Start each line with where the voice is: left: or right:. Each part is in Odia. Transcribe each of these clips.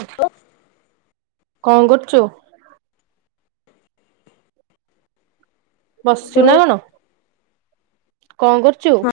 right: [inaudible] କଣ କରୁଚୁ? ବସିଛୁ
left: ହ୍ୟାଲୋ
right: ନା କଣ? କଣ କରୁଚୁ?
left: ହଁ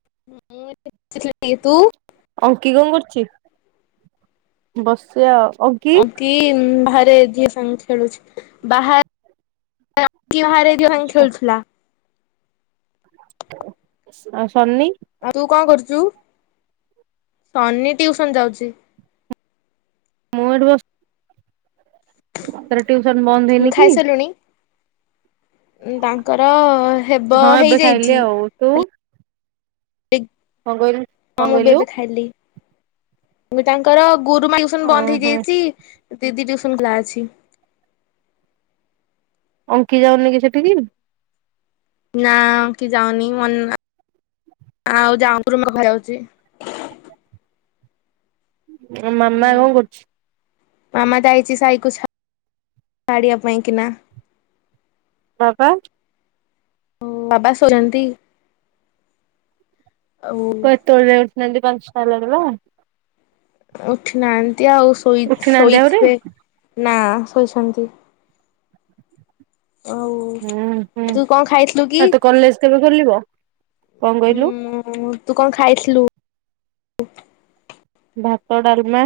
left: [unintelligible]
right: କି କଣ କରୁଛି ବସିଚି ଆଉ।
left: ଅଙ୍କି ଇଁ ଭାଁ ଘରେ ଯିଏ ସେମି ଖେଳୁଛି ବାହା। [unintelligible]
right: ଆଉ ସୋନି।
left: ଆଉ ତୁ କଣ କରୁଛୁ ସନି ଟିଉସନ ଯାଉଛି।
right: ମୋର ବ [inaudible] ଟୁଉସନ ବନ୍ଦ ହେଇନି କି?
left: ବାଙ୍କର ହେବ
right: ହଁ ଏବେ ଖାଇଲି
left: ହେଇଯାଇଛି।
right: ଆଉ ତୁ
left: ହଁ
right: କଣ ଗ କଣ
left: ବି
right: କହିଲୁ।
left: ଏବେ ଖାଇଲି ମୁଁ ତାଙ୍କର ଗୋରୁ ମାଗୁସନ ବନ୍ଦ
right: ଓହୋ
left: ହେଇଯାଇଛି। ଦିଦି ଟିଉସନ କ୍ଲା ଅଛି।
right: ଅଙ୍କି ଯାଉନି କି ସେଠିକି?
left: ନା କି ଯାଉନି ମ [inaudible] ଆଉ [unintelligible] ଯାଉଛି।
right: ଆ ମାମା କଣ କରୁଛି?
left: ମାମା ଯାଇଚି ସାଇକୁ [inaudible] ଛାଡିବା ପାଇଁ କି ନା। [inaudible]
right: ବାପା?
left: ହଁ ବାବା ଶୋଇଛନ୍ତି। [inaudible]
right: କ ତଳେ ନନ୍ଦୀ ପାଞ୍ଚ ଟ ହେଲାଣି ପା।
left: ଉଠନାହାନ୍ତି। ଆଉ ଶୋଇ
right: ଉଠିନାହାନ୍ତି ଆହୁରି
left: ଶୋଇଥିବେ। ନା ଶୋଇଛନ୍ତି। [inaudible] ଆଉ
right: ହୁଁ ହୁଁ
left: ତୁ କଣ ଖାଇଥିଲୁ କି?
right: ଆଉ ତୋ କଲେଜ କେବେ ଖୋଲିବ, କଣ କହିଲୁ?
left: ଉଁ ତୁ କଣ ଖାଇଥିଲୁ?
right: ଭାତ, ଡାଲମା,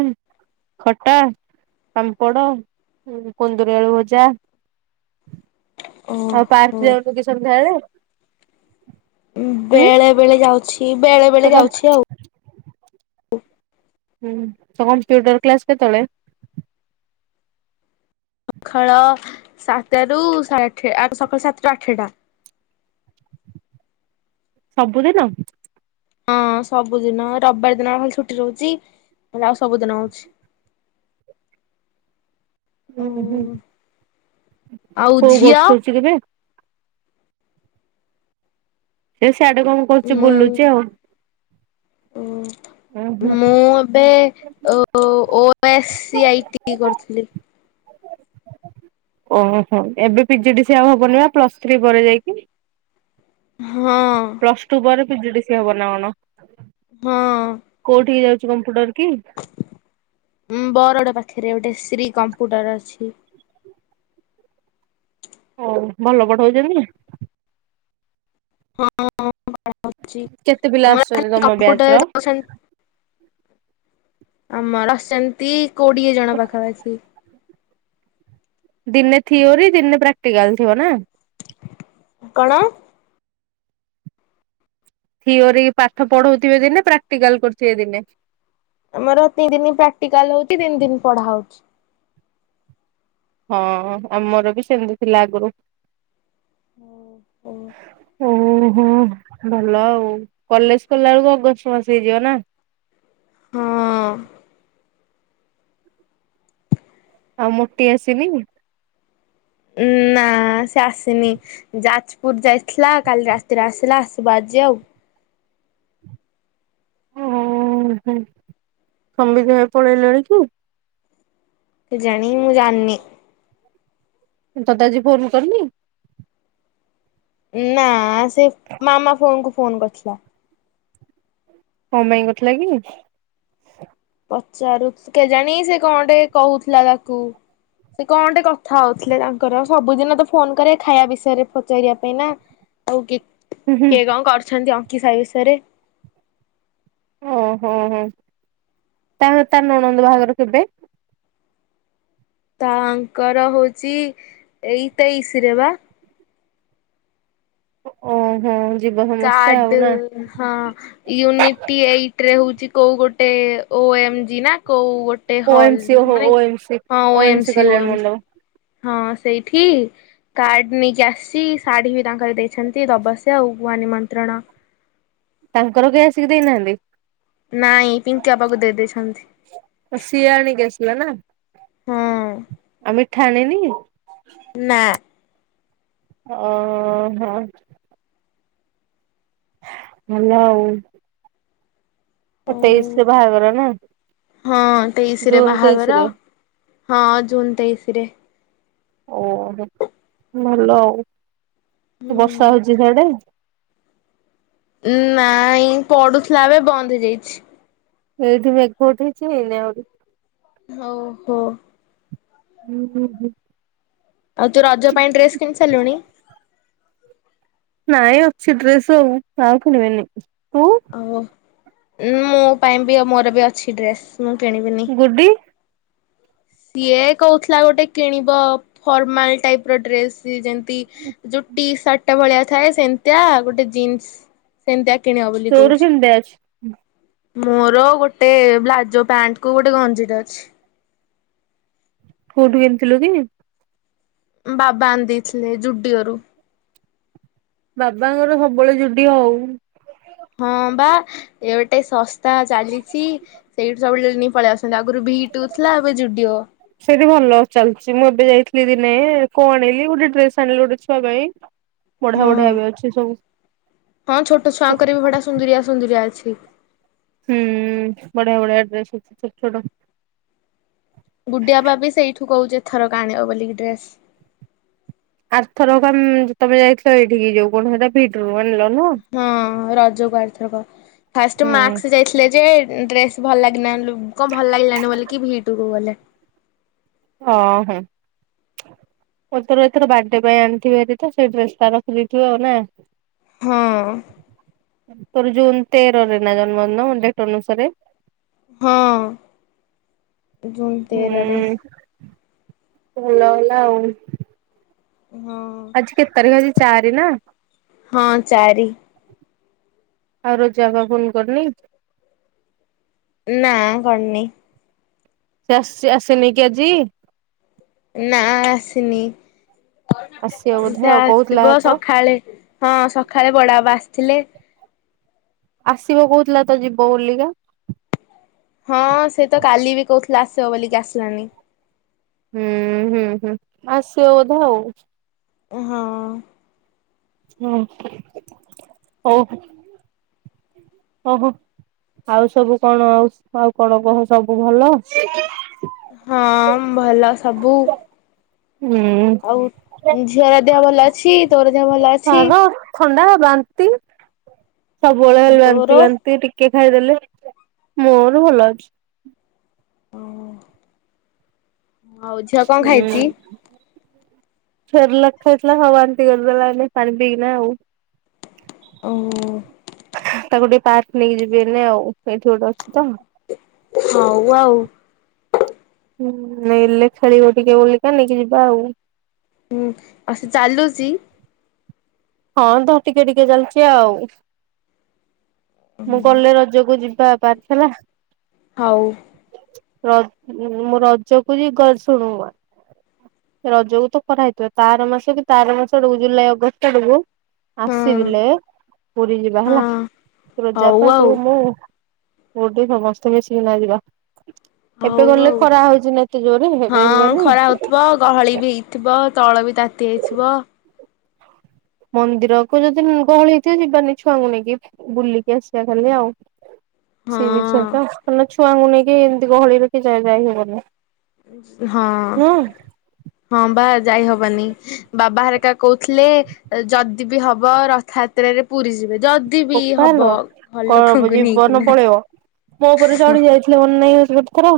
right: ଖଟା, ପାମ୍ପଡ, କୁନ୍ଦୁରି ଆଳୁ ଭଜା [inaudible] ଆଉ
left: ଓହୋ
right: ପାର୍କ ଯାଉନୁ କି ସନ୍ଧ୍ୟାବେଳେ? ହୁଁ
left: ବେଳେ ବେଳେ ଯାଉଛି ବେଳେ
right: ତ
left: ବେଳେ
right: କମ୍
left: ଯାଉଛି ଆଉ। [inaudible]
right: ହୁଁ ତମର [unintelligible] କମ୍ପ୍ୟୁଟର କ୍ଲାସ କେତେବେଳେ?
left: ସକାଳ ସାତରୁ ସାଢେ ଆଠ ଆ ସକାଳ ସାତଟାରୁ ଆଠଟା।
right: ସବୁ ଦିନ?
left: ହଁ ସବୁଦିନ, ରବିବାର ଦିନ ଖାଲି ଛୁଟି ରହୁଛି ହେଲେ, ଆଉ ସବୁଦିନ ହଉଛି। [inaudible]
right: ହୁଁ ହୁଁ
left: ଆଉ
right: [inaudible] କୋଉ
left: ଝିଅ
right: କୋର୍ସ କରୁଛି କି ବେ? ସେ ସିଆଡେ କଣ କରୁଛି
left: ମୁଁ
right: ବୁଲୁଛି ଆଉ। ଉଁ ହୁଁ।
left: [inaudible] ମୁଁ ଏବେ ଓ ଏସ୍ ସି ଆଇଟି କରିଥିଲି।
right: [inaudible] ଓହୋ ଏବେ ପି ଜି ଡି ସିଏ ଆଉ ହବନି ବା ପ୍ଲସ ଥ୍ରୀ ପରେ ଯାଇକି। ପ୍ଲସ ଟୁ ପରେ
left: ହଁ।
right: ପିଜି ଡିସିଏ ହବ ନା କଣ?
left: ହଁ।
right: [unintelligible] କମ୍ପୁଟର।
left: [inaudible] ବରଡ ପାଖରେ ଗୋଟେ ଶ୍ରୀ କମ୍ପ୍ୟୁଟର ଅଛି। ପି
right: ହଉ, ଭଲ ପଢଉଚନ୍ତି? [inaudible]
left: ହଁ
right: କେତେ ପିଲା
left: [unintelligible]
right: ଆସୁଛନ୍ତି ତମ ବ୍ୟାଚ୍ ର?
left: କମ୍ପ୍ୟଟର ଦସ [unintelligible] [inaudible] ଆମର ଆସୁଛନ୍ତି, କୋଡିଏ ଜଣ ପାଖାପାଖି।
right: ଦିନେ ଥିଓରି ଦିନେ ପ୍ରାକ୍ଟିକାଲ ଥିବ ନା?
left: [inaudible] କଣ?
right: ଥିଓରି ପାଠ ପଢଉଥିବେ ଦିନେ ପ୍ରାକ୍ଟିକାଲ କରୁଥିବେ ଦିନେ?
left: ଆମର ତିନି ଦିନ ପ୍ରାକ୍ଟିକାଲ ହଉଛି ତିନି ଦିନ ପଢା ହଉଛି।
right: ହଁ ଆମର ବି ସେମିତି ଥିଲା ଆଗରୁ। [inaudible]
left: ହଉ ହଉ।
right: ହଁ ଭଲ ଆଉ। କଲେଜ ଗଲା ବେଳକୁ ଅଗଷ୍ଟ ମାସ ହେଇଯିବ ନା।
left: ହଁ।
right: ଆଉ ମୋଟି ଆସିନି।
left: ଉମ୍ ନା ସେ ଆସିନି। ଯାଜପୁର ଯାଇଥିଲା କାଲି ରାତିରେ ଆସିଲା। ଆସିବ ଆଜି ଆଉ।
right: ଓ ହ ସମ୍ବିତ୍ ଭାଇ [unintelligible] ପଳେଇଲେଣି କି?
left: କେଜାଣି ମୁଁ ଜାଣିନି।
right: ତତେ ଆଜି ଫୋନ କରିନି?
left: ନା। ସେ ମାମା ଫୋନକୁୁ ଫୋନ କରିଥିଲା।
right: କଣ ପାଇଁ କରିଥିଲା କି?
left: ପଚାରୁ କେଜାଣି ସେ କଣ ଟେ କହୁଥିଲା ତାକୁ ସେ କଣଟେ କଥା ହଉଥିଲେ ତାଙ୍କର ସବୁଦିନ ତ ଫୋନ କରେ ଖାଇବା ବିଷୟରେ ପଚାରିବା ପାଇଁ ନା। ଆଉ
right: ହୁଁ
left: କିଏ କଣ କରୁଛନ୍ତି? କି ସାଇ ବିଷୟରେ
right: ଓହୋ ହୋ ହଁ ତା ତା ନଣନ୍ଦ ବାହାଘର କେବେ?
left: ତାଙ୍କର ହଉଚି ଏଇ ତେଇଶି ରେ ବା।
right: ଓହୋ ଯିବ ସମସ୍ତେ ଆଉ
left: କାର୍ଡ
right: ନା
left: ହଁ ୟୁନିଟି ଏଇଟ ରେ ହଉଛି କୋଉ ଗୋଟେ ଓ ଏମ ଜି ନା କୋଉ ଗୋଟେ
right: ଓ
left: ହଲ୍
right: ଏମସି ଓହୋ
left: ମାନେ
right: ଓ ଏମସି
left: ହଁ
right: ଓ
left: ଏମ
right: ଏମସି
left: ସି
right: କଲ୍ୟାଣ
left: ଏମ ସି
right: ମଣ୍ଡପ।
left: ହଁ ସେଇଠି କାର୍ଡ ନେଇକି ଆସିଛି ଶାଢୀ ବି ତାଙ୍କର ଦେଇଛନ୍ତି ଦବସିଅ ଆଉ ଗୁଆ ନିମନ୍ତ୍ରଣ।
right: ତାଙ୍କର କେହି ଆସିକି ଦେଇନାହାନ୍ତି।
left: ନାଇଁ ପିଙ୍କି ଆପାକୁ ଦେଇ ଦେଇଛନ୍ତି।
right: କୁଲାନା।
left: ହଁ।
right: ମିଠା ଆଣିନି।
left: ନା
right: ଓ ହୋ। ଭଲ ଅଉ।
left: ଅଉ
right: ନା
left: ହଁ ତେଇଶିରେ
right: ଜୁନ ତେଇଶରେ
left: ବାହାଘର ହଁ ଜୁନ ତେଇଶି ରେ।
right: ଓ ଭଲ ଆଉ। ବର୍ଷା ହଉଚି ସିଆଡେ
left: ନ ପଡୁଥିଲା ଏବେ ବନ୍ଦ ହେଇଯାଇଛି।
right: ଏଇଠି ମେଘ ଉଠେଇଚି ଏଇନେ ଆହୁ ନାହିଁ।
left: ହଉ ଓ ହୋ।
right: ହୁଁହୁଁ ହୁଁ
left: ଆଉ ତୁ ରଜ ପାଇଁ ଡ୍ରେସ୍ କିଣି ସାରିଲୁଣି।
right: ନାଇଁ ଅଛି ଡ୍ରେସ୍ ଅଉ ଆଉ କିଣିବେନି।
left: ଆଉ ମୋ ପାଇଁ ବି ମୋର ବି ଅଛି ଡ୍ରେସ୍। ମୁଁ କିଣିିବିନି।
right: ଗୁଡି
left: ସିଏ କହୁଥିଲା ଗୋଟେ କିଣିବ ଫର୍ମାଲ ଟାଇପ୍ ର ଡ୍ରେସ୍ ଯେମତି ଯୋଉ ଟି ସାର୍ଟ ଟା ଭଳିଆ ଥାଏ। ସେମିତିଆ ଗୋଟେ ଜିନ୍ସ୍ ସେମତିଆ
right: ତୋର କେମଦିଆ ଅଛି।
left: ମୋର ଗୋଟେ ବ୍ଲାଜୋ ପ୍ୟାଣ୍ଟକୁ ଗୋଟେ ଗଞ୍ଜିଟେ ଅଛି।
right: କୋଉଠୁ କିଣିଥିଲୁ କି?
left: ବାବା ଆଣିଦେଇଥିଲେ ଜୁଡିଓରୁ।
right: ବାବାଙ୍କର ସବୁବେଳେ ଯୁଡିଓ ଅଉ।
left: ହଁ ବା ଏ ଗୋଟେ ଶସ୍ତା ଚାଲିଚି ସେଇଠୁ ସବୁବେଳେ ନେଇ ପଳେଇ ଆସୁ ଆଗୁରୁ ଭିଟୁ ଥିଲା ଏବେ ଯୁଡିଓ।
right: ସେଇଠି ଭଲ ଚାଲିଛି ମୁଁ ଏବେ ଯାଇଥିଲି ଦିନେ କଣ ଆଣିଲି ଗୋଟେ ଡ୍ରେସ୍ ଆଣିଲି ଗୋଟେ ଛୁଆ ପାଇଁ। ବଢିଆ
left: ହଁ
right: ବଢିଆ ଏବେ ଅଛି ସବୁ।
left: ହଁ ଛୋଟ ଛୁଆଙ୍କର ବି ବଢିଆ ସୁନ୍ଦୁରିଆ ସୁନ୍ଦୁରିଆ ଅଛି। ଠିକ୍।
right: ହୁଁ ବଢିଆ ବଢିଆ ଡ୍ରେସ୍ ଅଛି ଛୋଟ ଛୋଟ।
left: ଗୁଡିଆ ବା ବି ସେଇଠୁ କହୁଛେ ଏଥରକ ଆଣିବ ବୋଲି ଡ୍ରେସ୍।
right: ଆରଥର କ ତମେ ଯାଇଥିଲ ଏଇଠିକି ଯୋଉ କଣ ସେଟା ଭି ଟୁ।
left: ହଁ ରଜ ଗୁ ଆରଥରକ ଫାଷ୍ଟ
right: ହୁଁ
left: ମାକ୍ସ ଯାଇଥିଲେ ଯେ ଡ୍ରେସ୍ ଭଲ ଲାଗିନାନ କଣ ଭଲ ଲାଗିଲାନି ବୋଲିକି ଭି ଟୁ କୁ ଗଲେ।
right: ଓହୋ ମୁଁ ତର ଏଥର ବାର୍ଥଡେ ପାଇଁ ଆଣିଥିବି ହାରି ତ ସେଇ ଡ୍ରେସ୍ ଟା ରଖିଦେଇଥିବେ ଆଉ ନା।
left: ହଁ।
right: ତୋର ଜୁନ୍ ତେର ରେ ନା ଜନ୍ମଦିନ ଡେଟ୍ ଅନୁସାରେ।
left: ହଁ। ଜୁନ୍
right: ହୁଁ
left: ତେରରେ।
right: ଭଲ ହେଲା ଆଉ।
left: ହଁ
right: ଆଜି କେତେ ତାରିଖ ଆଜି। ଚାରି ନା।
left: ହଁ ଚାରି।
right: ଆଉ ରୋଜା ଅପା ଫୋନ୍ କରିନି।
left: ନାଁ କନି।
right: ସେ ଆସି ଆସିନି କି ଆଜି।
left: ନା ଆସିନି।
right: ଆସିବ ବୋଧେ
left: ସେ
right: ଆଉ କହୁଥିଲା
left: ଆସିବ
right: ତ
left: ସକାଳେ ହଁ ସକାଳେ ବଡାବା ଆସିଥିଲେ।
right: ଆସିବ କୋଉଥିଲା ତ ଯିବ ବୋଲିକା।
left: ହଁ ସେ ତ କାଲି ବି କହୁଥିଲେ ଆସିବ ବୋଲିକି ଆସିଲାନି।
right: ହୁଁ ହୁଁ ହୁଁ ଆସିବ ବୋଧେ ଆଉ।
left: ହଁ।
right: ହୁଁ ହଉ। ଓହୋ ଆଉ ସବୁ କଣ ଆଉ ଆଉ କଣ କହ ସବୁ ଭଲ।
left: ହଁ ଭଲ ସବୁ।
right: ହୁଁ
left: ଆଉ ଝିଅର ଦେହ ଭଲ ଅଛି। ତୋର ଯା ଭଲ ଅଛି।
right: ତାର ଥଣ୍ଡା ବାନ୍ତି। ସବୁବେଳେ ହେଲେ
left: ତୋର
right: ବାନ୍ତି ବାନ୍ତି ଟିକେ ଖାଇଦେଲେ ମୋର ଭଲ ଅଛି।
left: ଓ ହୋ। ଆଉ ଝିଅ କଣ ଖାଇଛି।
right: ସେରେଲାକ୍ ଖାଇଥିଲା ସବୁ ବାନ୍ତି କରିଦେଲା ଏଇନା ପାଣି ପିି କି ନା ଆଉ।
left: ଓ ।
right: ତାକୁ ଟିକେ ପାର୍କ ନେଇକି ଯିବି ଏଇନେ ଆଉ ଏଇଠି ଗୋଟେ ଅଛି ତ।
left: ହଉ ଆଉ।
right: ହୁଁ ନେଲେ ଖେଳିବ ଟିକେ ବଲିକା ନେଇକି ଯିବା ଆଉ।
left: ହୁଁ ଆଉ ସେ ଚାଲୁଛି।
right: ହଁ ଧର ଟିକେ ଟିକେ ଚାଲିଛି ଆଉ ମୁଁ ଗଲେ ରଜକୁ ଯିବା। ପାରର୍ଛଲା [unintelligible]
left: ହଉ ।
right: ର ମୁଁ ରଜକୁ ଯ ଶୁଣ ରଜକୁ ତ ଖରା ହେଇଥିବ ତାର ମାସ କି ତାର ମାସ ଆଡକୁ ଜୁଲାଇ ଅଗଷ୍ଟ ଆଡକୁ
left: ହଁ
right: ଆସିଲେ ପୁରୀ ଯିବା ହେଲା
left: ହଁ
right: ରୋଜା
left: ହଉ
right: ଅପା ତୁ
left: ଆଉ
right: ମୁଁ। ଗୁଡ଼ି ସମସ୍ତେ ମିସିକିନା ଯିବା।
left: ହଉ
right: ଏବେ ଗଲେ
left: ହଉ
right: ଖରା ହଉଛି ନା ଏତେ ଜୋରେ
left: ହଁ
right: ଏବେ ଯିବାନି
left: ଖରା ହଉଥିବ ଗହଳି ବି ହେଇଥିବ ତଳ ବି ତା ତି [inaudible] ଇଥିବା
right: ମନ୍ଦିରକୁ ଯଦି ଗହଳି ହେଇଥିବ ଯିବାନି ଛୁଆଙ୍କୁ ନେଇକି ବୁଲିକି ଆସିବା ଖାଲି ଆଉ। ସି ବିଚ
left: ହଁ
right: ତ [inaudible] ଛୁଆଙ୍କୁ ନେଇକି ଏମିତି ଗହଳିରେତ ଯାଇ ବା ହି ହବନି।
left: ହଁ
right: ନୁହଁ
left: ହଁ ବା ଯାଇ ହବାନି ବା ବା ହରିକା କହୁଥିଲେ ଯଦି ବିି ହବ ରଥଯାତ୍ରରେ ପୁରୀ ଯିବେ। ଯଦି ବି ହବ
right: ବୋପାଲୋ
left: ଘର
right: କଣ
left: ଲୋକଙ୍କୁ
right: ଜୀବନ
left: ନେଇକିନା
right: ପଳେଇବ ମୋ ଉପରେ ଚଢି ଯାଇଥିଲେ ମନେ ନାଇଁ ଗୋଟେ ଥର।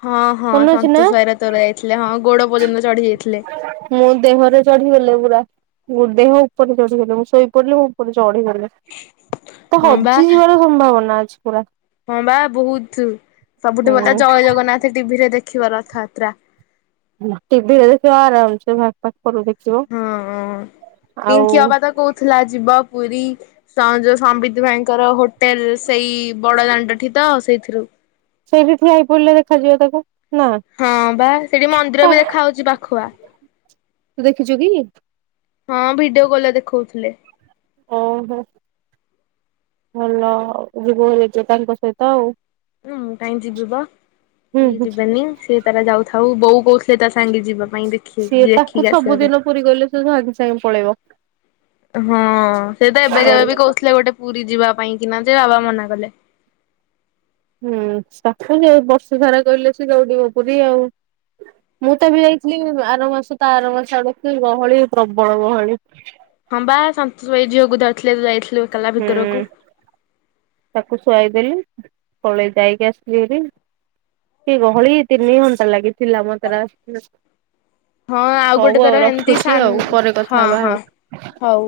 left: ହଁ ହଁ
right: ମନେ ଅଛି ନା
left: ସନ୍ତୋଷ ଭାଇର ତୋର ଯାଇଥିଲେ ହଁ ଗୋଡ ପର୍ଯ୍ୟନ୍ତ ଚଢିଯାଇଥିଲେ।
right: ମୁଁ ଦେହରେ ଚଢିଗଲେ ପୁରା ମୋ ଦେହ ଉପରେ ଚଢିଗଲେ ମୁଁ ଶୋଇପଡିଲି ମୁଁ ଉପରେ ଚଢିଗଲେ। ତ
left: ହଁ ବା
right: ହଜିଯିବାର ସମ୍ଭାବନା ଅଛି। ପୁରା ।
left: ହଁ ବା ବହୁତ ସବୁଠୁ ଭଲ
right: ହୁଁ
left: ଜୟ ଜଗନ୍ନାଥ ଟିଭିରେ ଦେଖ ଖିବ ରଥଯାତ୍ରା।
right: ଟିଭିିରେ ଦେଖିବ ଆରାମସେ ଭ
left: ହଁ ପିଙ୍କି
right: ଆଉ
left: ଅପା ତ କହୁଥିଲା ଯିବ ପୁରୀ ଯୋଉ ସମ୍ୱିତ ଭାଇଙ୍କର ହୋ ଟେଲ୍ ସେଇ ବଡ଼ ଦା ସେଠି ତ ସେଇଥିରୁ
right: ସେଇଠି ଠିଆ ହେଇପଡିଲେ ଦେଖାଯିବ ତାକୁ। ନା।
left: ହଁ ବା ସେଠି ମନ୍ଦିର ବି
right: ତୁ
left: ଦେଖା ହଉଛି ପାଖୁଆ।
right: ଦେଖିଛୁ କି?
left: ହଁ ଭିଡିଓ କଲରେ ଦେଖଉଥିଲେ।
right: ଓହୋ ଭଲ ଜିବୁବାହାରି ଏଜ ତାଙ୍କ ସହିତ ଆଉ।
left: ହୁଁ ମୁଁ କାହିଁ ଯିବିବ
right: ହୁଁ
left: କି
right: ହୁଁ।
left: ଯିବେନି ସିଏ ତାର ଯାଉଥା ହଉ ବୋଉ କହୁ
right: ସିଏ ତାକୁ
left: ଆସିବା ପାଇଁ।
right: ସବୁଦିନ ପୁରୀ କହିଲେ ସେ ସାଙ୍ଗେ ସାଙ୍ଗେ ପଳେଇବ।
left: ହଁ ସେ ତ ଏବେ ଯେବେ
right: ଦୌଡି
left: ବି କହୁଥିଲେ ଗୋଟେ ପୁରୀ ଯିବା ପାଇଁ କିନା ଯେ ବାବା ମନାକଲେ।
right: ହୁଁ ତାକୁ ଯୋଉ ବର୍ଷ ସାରା କହିଲେ ସେ ଦୌଉଡିବ ପୁରୀ ଆଉ, ମୁଁ ତ ବି ଯାଇଥିଲି ଆର ମାସ ତ ଆର ମାସ ଆଡେ କି ଗହଳି ପ୍ରବଳ ଗହଳି।
left: ହଁ ବା ସନ୍ତୋଷ ଭାଇ ଝିଅକୁ ଧରିଥିଲେ ଯଉ ଯାଇଥି
right: ହୁଁ ତାକୁ ଶୁଆଇ ଦେଲି ପଳେଇ ଯାଇକି ଆସିଥିଲି ହେରି କି ଗହଳି ତିନି ଘଣ୍ଟା ଲାଗିଥିଲା ମୋତେ [unintelligible] ଆସି
left: ହଁ ଆଉ ଗୋଟେ ତୋର ଏମିତି ସାନ୍
right: ଆଉ ପରେ କଥା
left: ହଁ
right: ହବା ଆଉ।
left: ହଁ ହଉ।